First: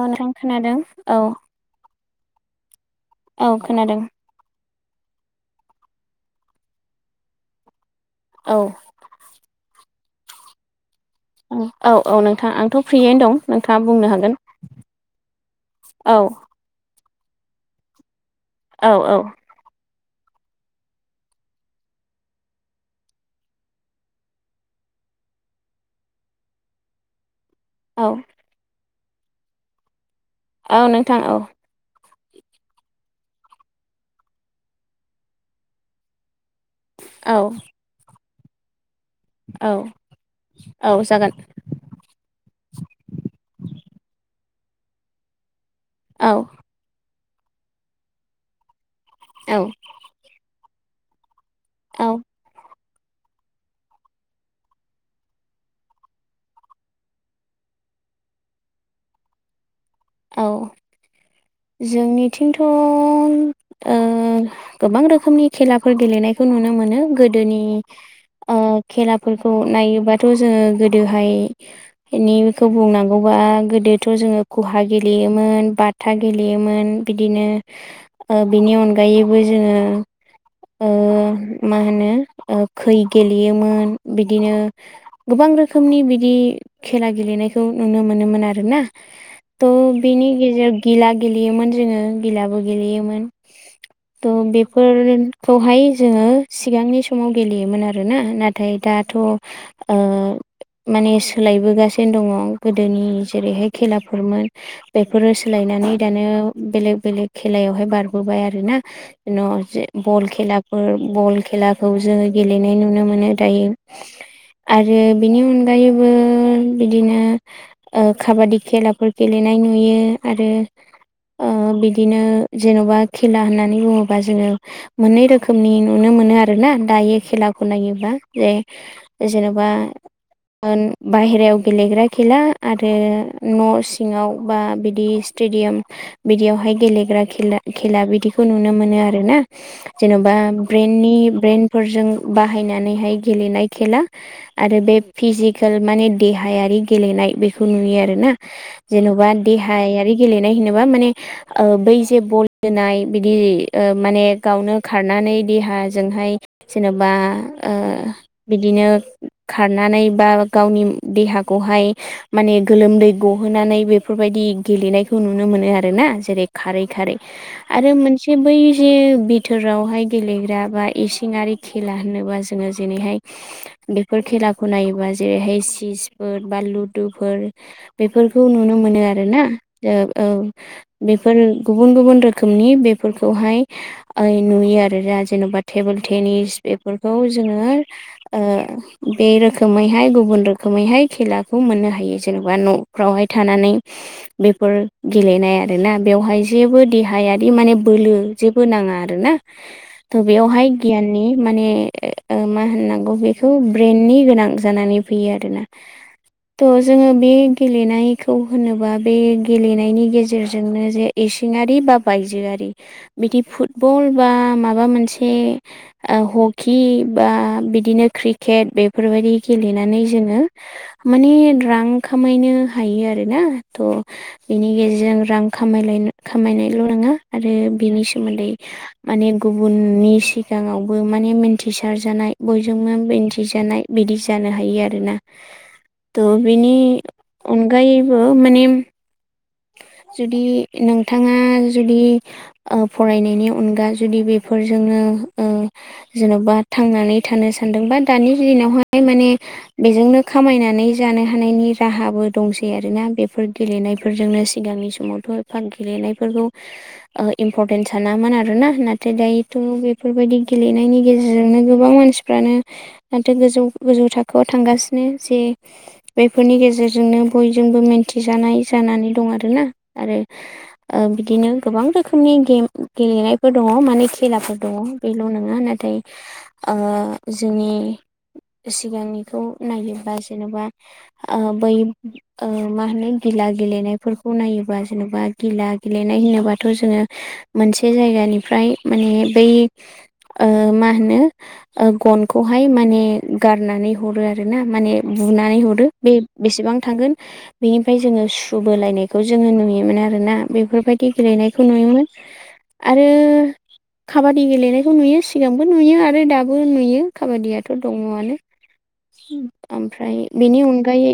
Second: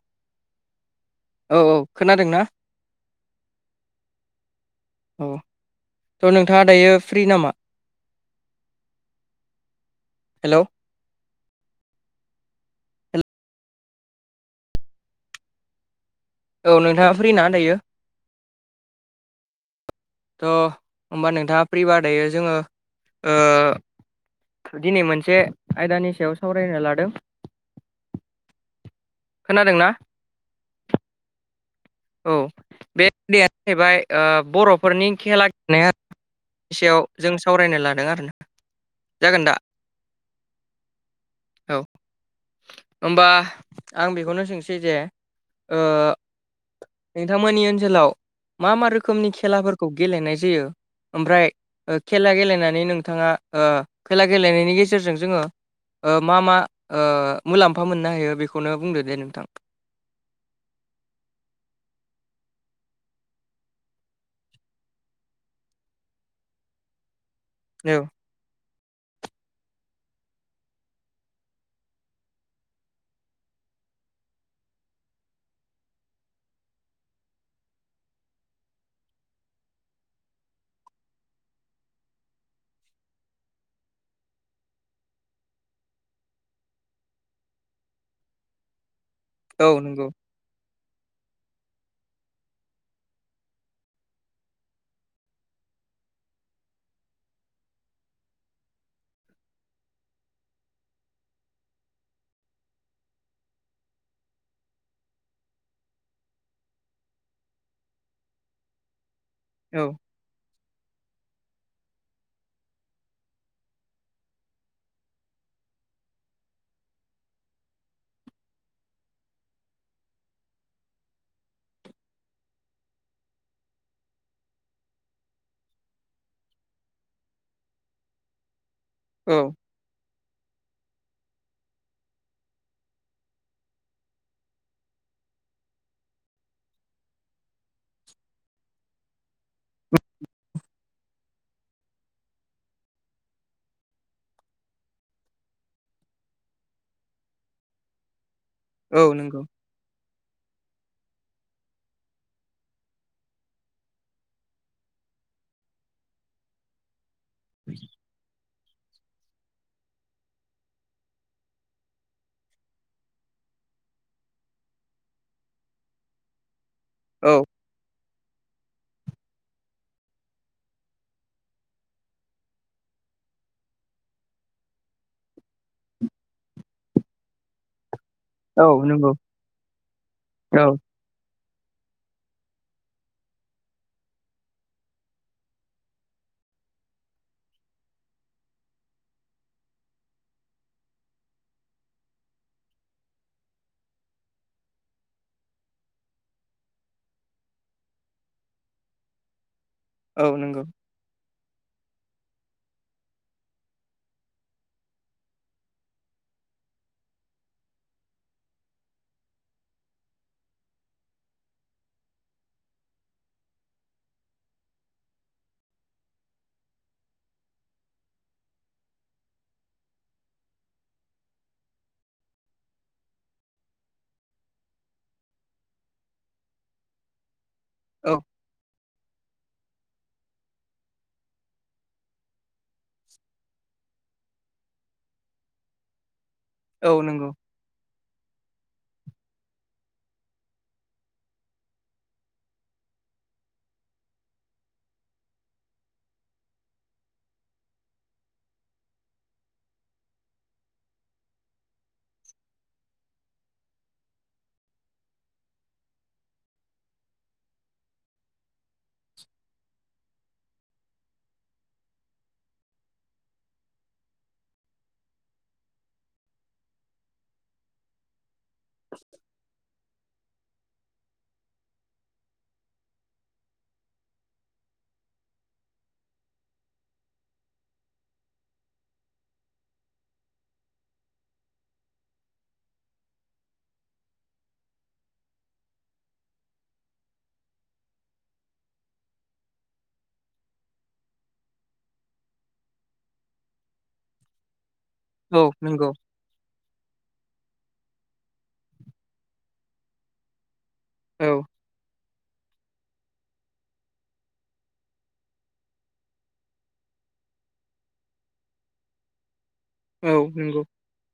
औ नोंथां खोनादों औ औ औ खोनादोंना? औ खोनादों। औ थ' नोंथाङा दायो फ्रि नामा? औ हेलौ ओं औ औ नोंथाङा आंथ' फ्रियैनो दं नोंथाङा बुंनो हागोन औ औ नोंथाङा फ्रि ना दायो? औ औ थ' होमबा नोंथाङा प्रिबार दायो जोङो ओ दिनै मोनसे आयदानि सायाव सावरायनो लादों। औ खोनादोंना? औ नोंथां औ औ बे आयदायानो जाहैबाय ओ बर'फोरनि खेला गेलेनायनि सायाव जों औ सावरायनो लादों आरो ना जागोन दा औ औ जागोन औ ओमबा आं बेखौनो सोंसैजे ओ औ नोंथांमोननि ओनसोलाव मा मा रोखोमनि औ खेलाफोरखौ गेलेनाय जायो ओमफ्राय ओ औ खेला गेलेनानै नोंथाङा खेला गेलेनायनि गेजेरजों जोङो ओ मा मा ओ मुलाम्फा मोननो हायो बेखौनो बुंदो दे नोंथां औ जोंनिथिंथ' ओ गोबां रोखोमनि खेलाफोर गेलेनायखौ नुनो मोनो गोदोनि औ ओ खेलाफोरखौ नायोबाथ' जोङो गोदोहाय इनिखौ बुंनांगौबा गोदोथ' जोङो खहा गेलेयोमोन बाथा गेलेयोमोन बिदिनो ओ बेनि अनगायैबो जोङो ओ मा होनो ओ खै गेलेयोमोन बिदिनो गोबां रोखोमनि बिदि खेला गेलेनायखौ नुनो मोनोमोन आरोना औ त' नंगौ बिनि गेजेराव गिला गेलेयोमोन जोङो गिलाबो गेलेयोमोन त' बेफोरखौहाय जोङो सिगांनि समाव गेलेयोमोन आरो ना नाथ थाय दाथ' ओ माने सोलायबोगासेनो दङ गोदोनि जेरैहाय खेलाफोरमोन बेफोरो सोलायनानै दानो बेलेग बेलेग खेलायावहाय बारबोबाय आरो ना? न'जे औ बल खेलाग फोर बल खेलाखौ जोङो गेलेनाय नुनो मोनो दायो। आरो बिनि अनगायैबो बिदिनो ओ काबादि खेलाफोर गेलेनाय नुयो आरो ओ बिदिनो जेन'बा खेला होननानै बुङोबा जोङो मोननै रोखोमनि नुनो मोनो आरो ना दायो खेलाखौ नायोब्ला जे औ जेनेबा ओन बायेरायाव गेलेग्रा खेला आरो न' सि ङाव बा बिदि स्टेडियाम बिदियावहाय गेलेग्रा खेला खेला बिदिखौ नुनो मोनो आरो ना जेन'बा ब्रेननि ब्रेइनफोरजों बाहायनानैहाय गेलेनाय खेला। आरो बे फिजिकेल माने देहायारि गेलेनाय बेखौ नुयो आरोना। औ जेन'बा नंगौ देहायारि गेलेनाय होनोबा माने ओ बै जे बल जोनाय बिदि ओ माने गावनो खारनानै देहाजोंहाय जेनेबाओ बिदिनो खारनानै बा गावनि देहाखौहाय माने गोलोमदै गहोनानै बेफोरबायदि गेलेनायखौ नुनो मोनो आरोना जेरै खारै खारै औ आरो मोनसे बै जे बिथोरावहाय गेलेग्रा बा इसिंआरि खेला होनोबा जोङो जेरैहाय बेफोर खेलाखौ नायोबा जेरैहाय चिसफोर बा लुदुफोर बेफोरखौ औ नुनो मोनो नंगौ आरोना ओ औ बेफोर गुबुन गुबुन रोखोमनि बेफोरखौहाय ओ नुयो आरो दा जेन'बा टेबोल टेनिस बेफोरखौ जोङो ओ बे रोखोमैहाय गुबुन रोखोमैहाय खेलाखौ मोननो हायो जेनेबा न'फ्रावहाय थानानै [inaudible] बेफोर गेलेनाय आरो ना बेवहाय जेबो देहायारि माने बोलो जेबो नाङा आरो ना। [inaudible] थ' बेयावहाय गियाननि माने ओ मा होननांगौ बेखौ ब्रेइेननि गोनां जानानै फैयो आरोना। थ' जोङो बे गेलेनायखौ होनोबा बे गेलेनायनि गेजेरजोंनो जे इसिङारि बा बायजोआरि बिदि फुटबल बा माबा मोनसे ओ हकि बा बिदिनो क्रिकेट बेफोरबायदि गेलेनानै जोङो माने रां खामायनो हायो आरो ना थ' बिनि गेजेरजों रां खामायलाय खामायनायल' नङा आरो बेनि औ सोमोन्दै माने गुबुननि सिगाङावबो माने मिन्थिसारजानाय बयजोंबो मिन्थिजानाय बिदि जानो हायो आरोना। [inaudible] थ' बेनि औ नंगौ अनगायैबो माने जुदि नोंथाङा जुदि ओ फरायनायनि अनगा जुदि बेफोरजोंनो ओ जेन'बा थांनानै थानो सानदों बा दानि दिनावहाय माने बेजोंनो खामायनानै जानो हानायनि राहाबो दंसै आरोना बेफोर गेलेनाय बे फोरजोंनो सिगांनि समावथ' एफा गेलेनायफोरखौ इम्परटेन्स सानामोन आरो ना नाथाय दायोथ' बेफोरबायदि गेलेनायनि गेजेरजोंनो गोबां मानसिफ्रानो दाथो गोजौ गोजौ थाखोआव थांगासिनो जे बेफोरनि गेजेरजोंनो बयजोंबो मिन्थिजानाय जानानै दं आरोना आरो ओ बिदिनो गोबां रोखोमनि गेम गेलेनायफोर दङ माने खेलाफोर दङ बेल' नङा नाथाय ओ जोंनि सिगांनिखौ नायोबा जेन'बा ओ बै ओ मा होनो गिला गेलेनायफोरखौ नायोबा जेन'बा घिला गेलेनाय होनोबाथ' जोङो मोनसे जायगानिफ्राय माने बै। ओ मा होनो ओ गनखौहाय माने गारनानै हरो आरो ना माने औ बुनानै हरो नंगौ बे बेसेबां थांगोन बेनि ओमफ्राय जोङो सु बोलायनायखौ जोङो नुयोमोन आर ना बेफोरबायदि औ गेलेनायखौ नुयोमोन आरो खाबादि गेलेनायखौ नुयो सिगांबो नुयो आरो दाबो नुयो खाबादियाथ' दङआनो औ ओमफ्राय बेनि नंगौ अनगायै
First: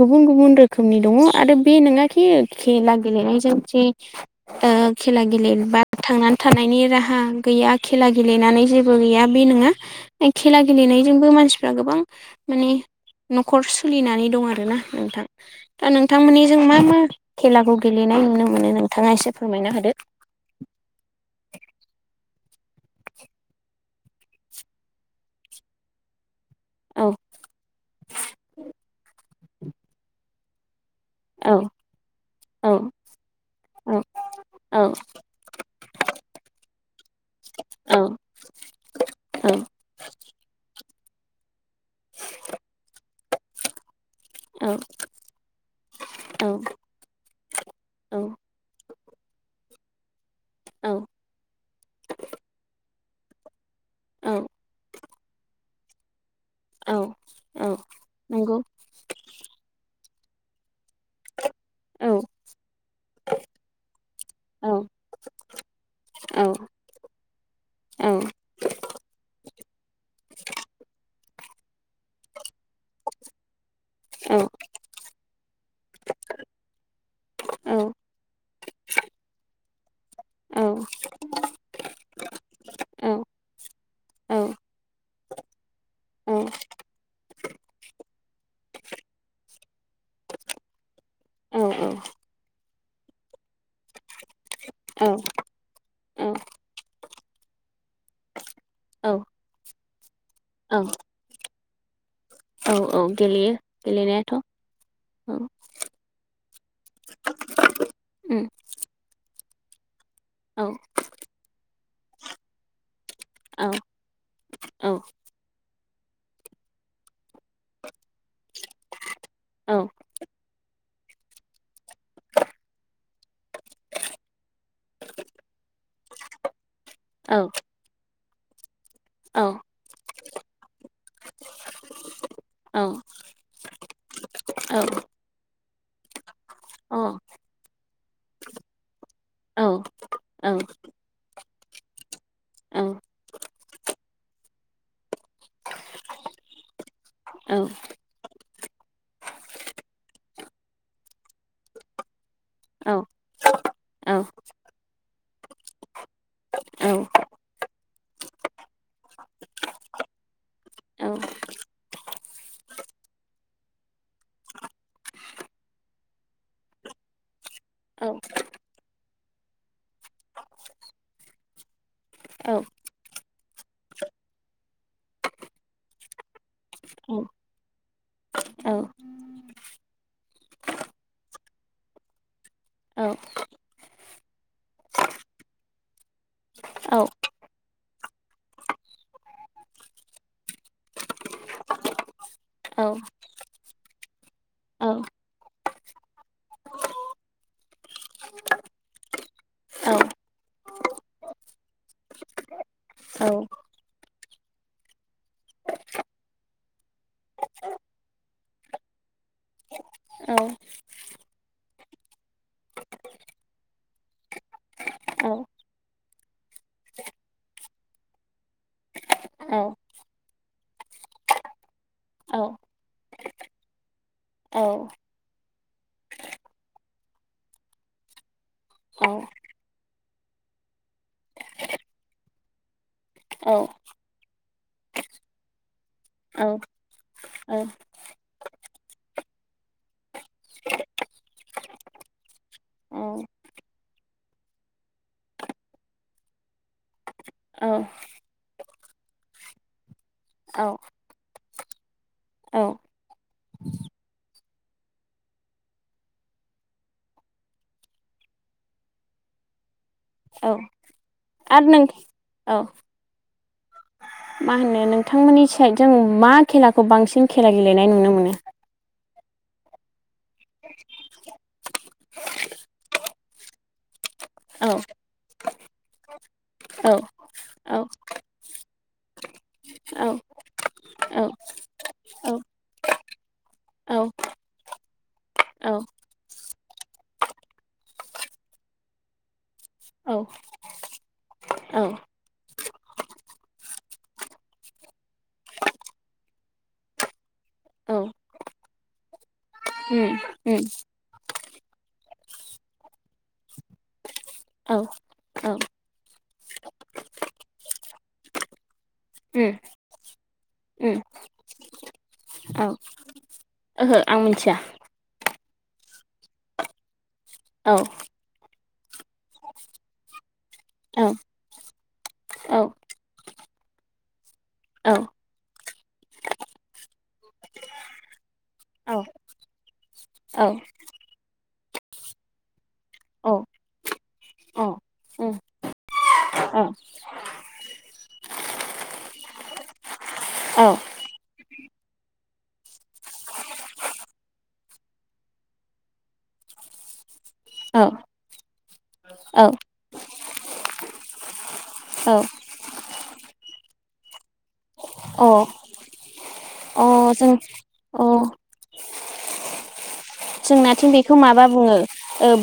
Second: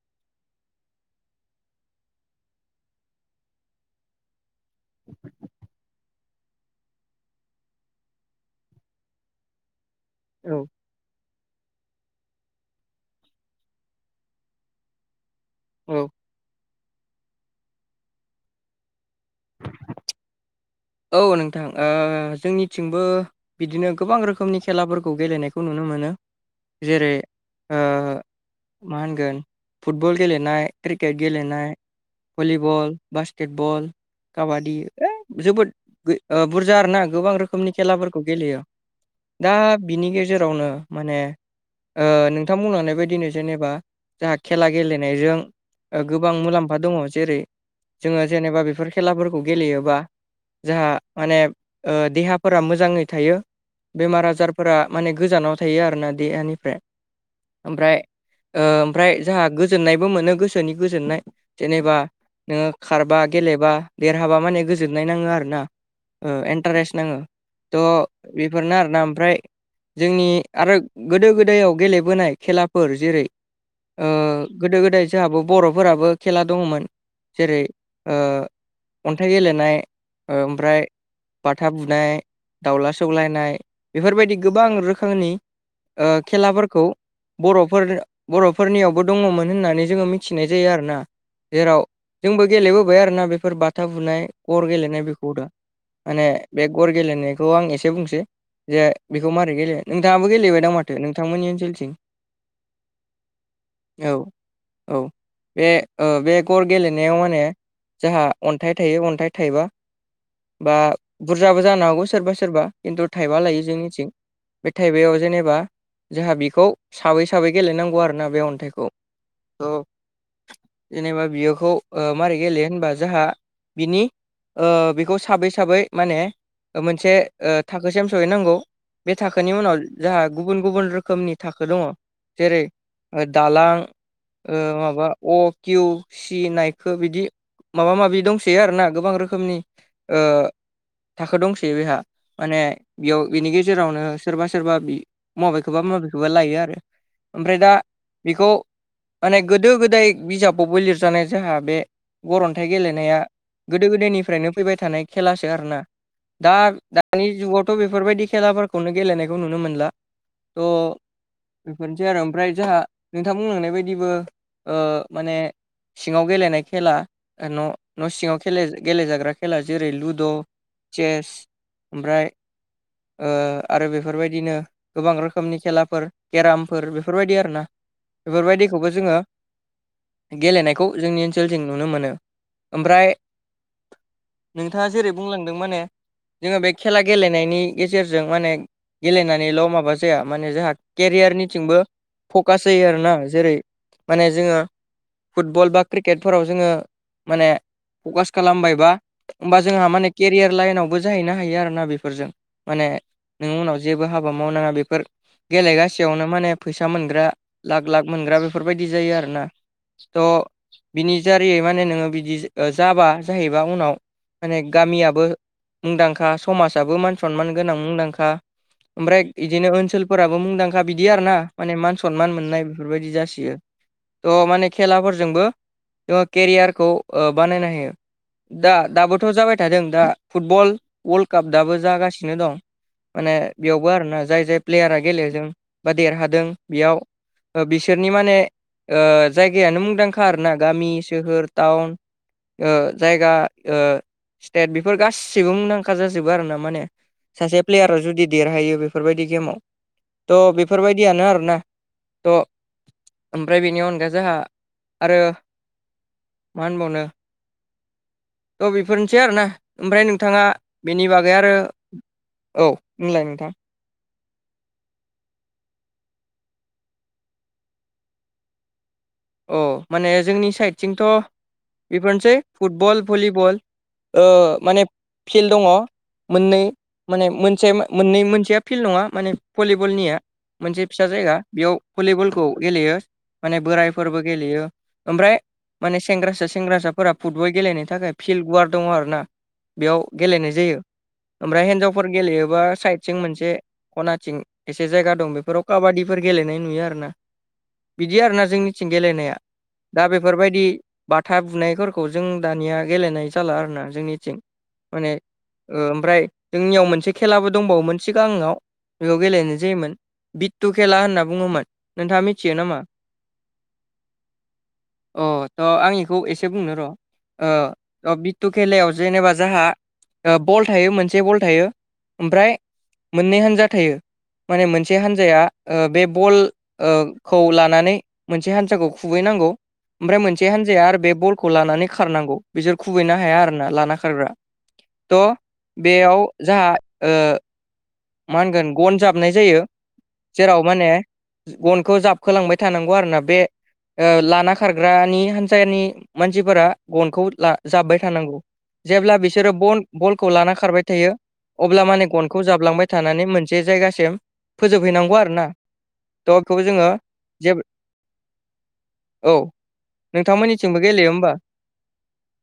गुबुन गुबुन रोख रोखोमनि दङ आरो बे नङााखि खेला गेलेनायजों जे खेला गेलेबा थांनानै थानायनि राहा गैया खेला गेलेनानै जेबो गैया बे नङा खेला औ गेलेनायजोंबो मानसिफ्रा गोबां माने न'खर सोलिनानै दं आरोना नोंथां। दा औ नोंथांमोननि जों मा मा खेलाखौ गेलेनाय नुनो मोनो नोंथाङा एसे फोरमायनो हादो। औ नोंथां ओ जोंनिथिंबो बिदिनो गोबां रोखोमनि खेलाफोरखौ गेलेनायखौ नुनो मोनो औ जेरै ओ मा होनगोन फुटबल गेलेनाय क्रिकेट औ गेलेनाय औ भलिबल बास्केटबल औ काबादि औ जोबोद बुरजा आर ना गोबां रोखोमनि औ खेलाफोरखौ गेलेयो दा बिनि गेजेरावनो माने ओ नोंथां बुंलांनाय बायदिनो जेनेबा जाहा औ खेला गेलेनायजों गोबां मुलाम्फा दङ जेरै औ जोङो जेनेबा बेफोर खेलाफोरखौ गेलेयोबा जाहा औ माने देहाफोरा मोजाङै थायो। बेमार औ आजारफोरा माने गोजानाव थायो आरोना देहानिफ्राय औ औ ओमफ्राय नंगौ ओमफ्राय जोंहा गोजोननायबो मोनो गोसोनि गोजोननाय जेनेबा औ नोङो खारबा गेलेबा देरहाबा माने औ गोजोननाय नाङो आरोना ओ औ एन इन्टारेस्ट नाङो औ थ' बेफोरनो आरोना ओमफ्राय जोंनि आरो गोदो गोदायाव गेलेबोनाय खेलाफोर जेरै ओ औ गोदो गोदाय जोंहाबो बर'फोराबो खेला दङमोन। जेरै औ ओ अन्थाइ गेलेनाय औ ओमफ्राय बाथा बुनाय दावला औ सौलायनाय बेफोरबायदि औ गोबां रोखोम फोरनि खेलाफोरखौ बर'फोर बर'फोरनियावबो दङमोन होननानै जोङो मिथिनाय जायो आरोना। जेराव औ जोंबो गेलेबोबाय आरो ना बेफोर बाथा बुनाय गर गेलेनाय बेखौ खौ दा माने बे गर गेलेनायखौ आं एसे बुंसै जे औ बेखौ मारै गेलेयो नोंथाङाबो गेलेबाय दा माथो नोंथांमोननि ओनसोलथिं औ गेलेयो औ गेलेनायाथ' औ बे ओ बे गर गेलेनायाव माने जाहा उम अन्थाइ थायो अन्थाइ थायोबा औ बा बुरजाबो जानो हागौ सोरबा सोरबा खिन्थु थाइबा औ लायो जोंनिथिं बे औ थाइबयाव जेनेबा जोंहा बिखौ साबै साबै गेलेनांगौ आरोना बे अन्थाइखौ औ जेनेबा बियोखौ मारै गेले होनबा जोंहा बिनि ओ बेखौ साबै साबै माने मोनसे औ ओ थाखोसिम सहैनांगौ बे औ अ थाखोनि उनाव जोंहा गुबुन गुबुन रोखोमनि थाखो दङ जेरै दालां ओ औ माबा अ किउ सि नायखौ औ बिदि औ माबा माबि दंसै आरोना गोबां रोखोमनि औ ओ औ थाखो दंसैयो बेहा माने बेयाव बिनि गेजेरावनो सोरबा सोरबा मबेखौबा मबेखौबा लायो आरो ओमफ्राय दा बेखौ माने गोदो गोदाय बिजाबावबो लिरजानाय जोंहा बे गरन्थाइ गेलेनाया गोदो गोदायनिफ्रायनो फैबाय थानाय खेलासो आरोना दा दानि जुगावथ' बेफोरबायदि खेलाफोरखौनो गेलेनायखौ नुनो मोनला। थ' औ बेफोरनोसै आरो ओमफ्राय जोंहा नोंथां बुंलांनाय बायदिबो माने सिङाव गेलेनाय खेला न' न' सिङाव गेलेजाग्रा खेला जेरै लुद' चेस ओमफ्राय आरो बेफोरबायदिनो गोबां रोखोमनि खेलाफोर केरामफोर बेफोरबायदि आर ना बेफोरबायदिखौबो जोङो गेलेनायखौ जोंनि ओनसोलजों नुनो मोनो ओमफ्राय नोंथाङा जेरै बुंलांदों माने जोङो बे खेला गेलेनायनि गेजेरजों माने गेलेनानैल' माबा जाया माने जोंहा केरियारनिथिंबो फकास जायो आरोना जेरै माने जोङो फुटबल बा क्रिकेटफोराव जोङो माने फकास खालामबायबा होमबा जोंहा माने केरियार लाइनावबो जाहैनो हायो आरोना बेफोरजों माने नों उनाव जेबो हाबा मावनाङा बेफोर गेलेगासियावनो माने फैसा मोनग्रा लाख लाख मोनग्रा बेफोरबायदि जायो आरो ना थ औ बिनि दारैै माने नोंङो बिदि जाबा जाहैबाया उनाव माने गामियाबो औ मुंदांखा समाजाबो मान सनमान गोनां मुंदांखा ओमफ्राय बिदिनो आरो ओनसोलफोराबो मुंदांखा बिदि आर ना माने मान सनमान नों मोननाय बेफोरबायदि जासियो थह माने खेलाफोरजोंबो जोङो केरियारखौ बानायनो हायो दा औ दाबोथ' जाबाय थादों दा फुटबल वर्ल्ड काप दाबो जागासिनो दं माने बेयावबो आरोना जाय जाय प्लेयारा गेलेदों बा देरहादों बेयाव बिसोरनि माने जायगायानो मुंदांखा आर ना गामि सोहोर टाउन जायगा स्टेट बेफोर गासैबो मुंदांखा जाजोबो आरोोना माने सासे प्लेयारा जुदि देरहायो बेफोरबायदि गेमाव थ' बेफोरबायदियानो आरोना थ' ओमफ्राय बेनि अनगा जोंहा आरो मा होनबावनो थ' बेफोरनोसै आरोोना ओमफ्राय नोंथाङा बेनि बागै आरो औ नलाय नोंथां मा होनो नोंथांमोननि साइड जों मा खेलाखौ बांसिन खेला गेलेनाय नुनो मोनो औ माने जोंनि साइडथिंथ' बेफोरनोसै फुटबल भलिबल औ माने फिल्ड दङ मोननै औ माने मोनसे औ मोननै मोनसेया फिल्ड नङा माने औ भलिबलनिया मोनसे फिसा औ जायगा बेयाव औ भलिबलखौ गेलेयो माने बोराय औ फोरबो गेलेयो ओमफ्राय औ माने सेंग्रासा सेंग्रासाफोरा फुटबल गेलेनो थाखाय फिल्ड वार दङ आरो ना बेयाव औ गेलेनाय जायो ओमफ्राय औ हिन्जावफोर गेलेयोबा साइद सिं मोनसे खनाथिं एसे जायगा दं बेफोराव काबादिफोर गेलेनाय नुयो आरोोना औ बिदि आरोना जोंनि बारथिं गेलेनाया दा उम बेफोरबायदि उम बाथा बुनायफोरखौ जों दानिया गेलेनाय जाला आरोना जोंनिथिं औ माने ओमफ्राय जोंनियाव मोनसे खेलाबो दंबावोमोन सिगाङाव बेयाव उम गेलेनाय जायोमोन बि्टु उम खेला होनना बुङोमोन नोंथाङा मिथियो औ नामा ओहो आं मिथिया अ त' आं बेखौ एसे बुंनो र' औ टु खेलायाव जेनेबा जोंहा बल थायो औ मोनसे बल थायो ओमफ्राय औ मोननै हान्जा थायो माने औ मोनसे हान्जाया बे बलखौ लानानै मोनसे हान्सााखौ औ खुबैनांगौ ओमफ्राय मोनसे हान्जाया आरो बे बलखौ लानानै खारनांगौ बिसोर खुबैनो औ हाया आरो ना लाना खारग्रा उम औ थह बेयाव जाहा मा होनगोन गन जाबनाय जायो औ जेराव माने गनखौ जाबखोलांबाय थानांगौ आरोोना बे लाना खारग्रानि हानसानि मानसिफोरा गनखौ जाब्बाय थानांगौ जेब्ला बिसोरो बलखौ लाना खारबाय थायो अब्ला माने गनखौ जाबलांबाय थानानै मोनसे जायगासिम फोजोबहैनांगौ अ आरो ना थ' बेखौबो जोङो अ जों जे अ औ नोंथांमोननि ननाथिं बेखौ माबा बुङो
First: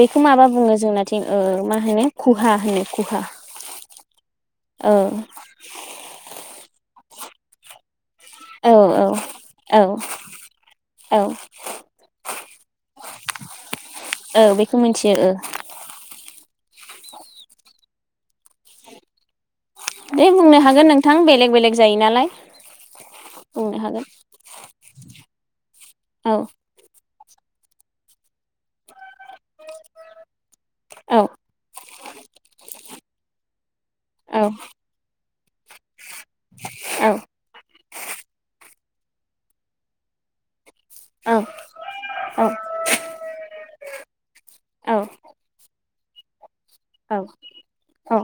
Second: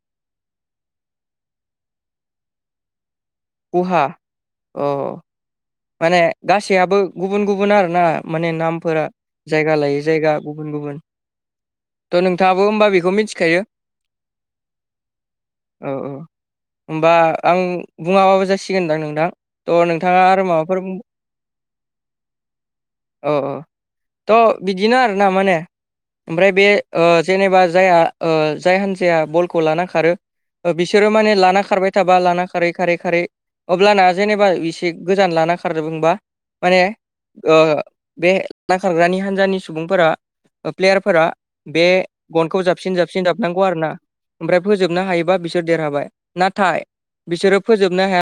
बेखौ माबा बुङो जोंनाथिं मा होनो खहा होनो खुहा गहाा औ माने गासैयबो गुबुन गुबुन आर ना माने औ नामफोरा औ जायगा औ लायै जायगा गुबुन गुबुन औ थ' नोंथाङाबो होमबा बेखौ मिथिखायो औ बेखौ मिथियो औ औ होनोमबा आं बुङाबाबो जासिगोनदां नोंदां थ' नोंथाङा दे आरो बुंनो माबा हागोन नोंथां बेलेग बेलेग जायो नालाय औ बुंनो हागोन थ' बिदिनो आर ना माने औ ओमफ्राय बे जेनेबा जायहा जाय हान्जाया बलखौ लाना खारो बिसोरो औ माने लाना खारबाय थाबा लाना खारै खारै खारै अब्लाना औ जेनेबा एसे गोजान लाना खारो बुंबा माने औ बे नखारारग्रानि हान्जानि सुबुंफोरा प्लेयारफोरा औ बे गनखौ जाबसिन जाबसिन जाबनांगौ आरो ना ओमफ्राय औ फोजोबनो हायोबा बिसोर देरहाबाय नाथाय औ बिसोरो फोजोबनो हाया औ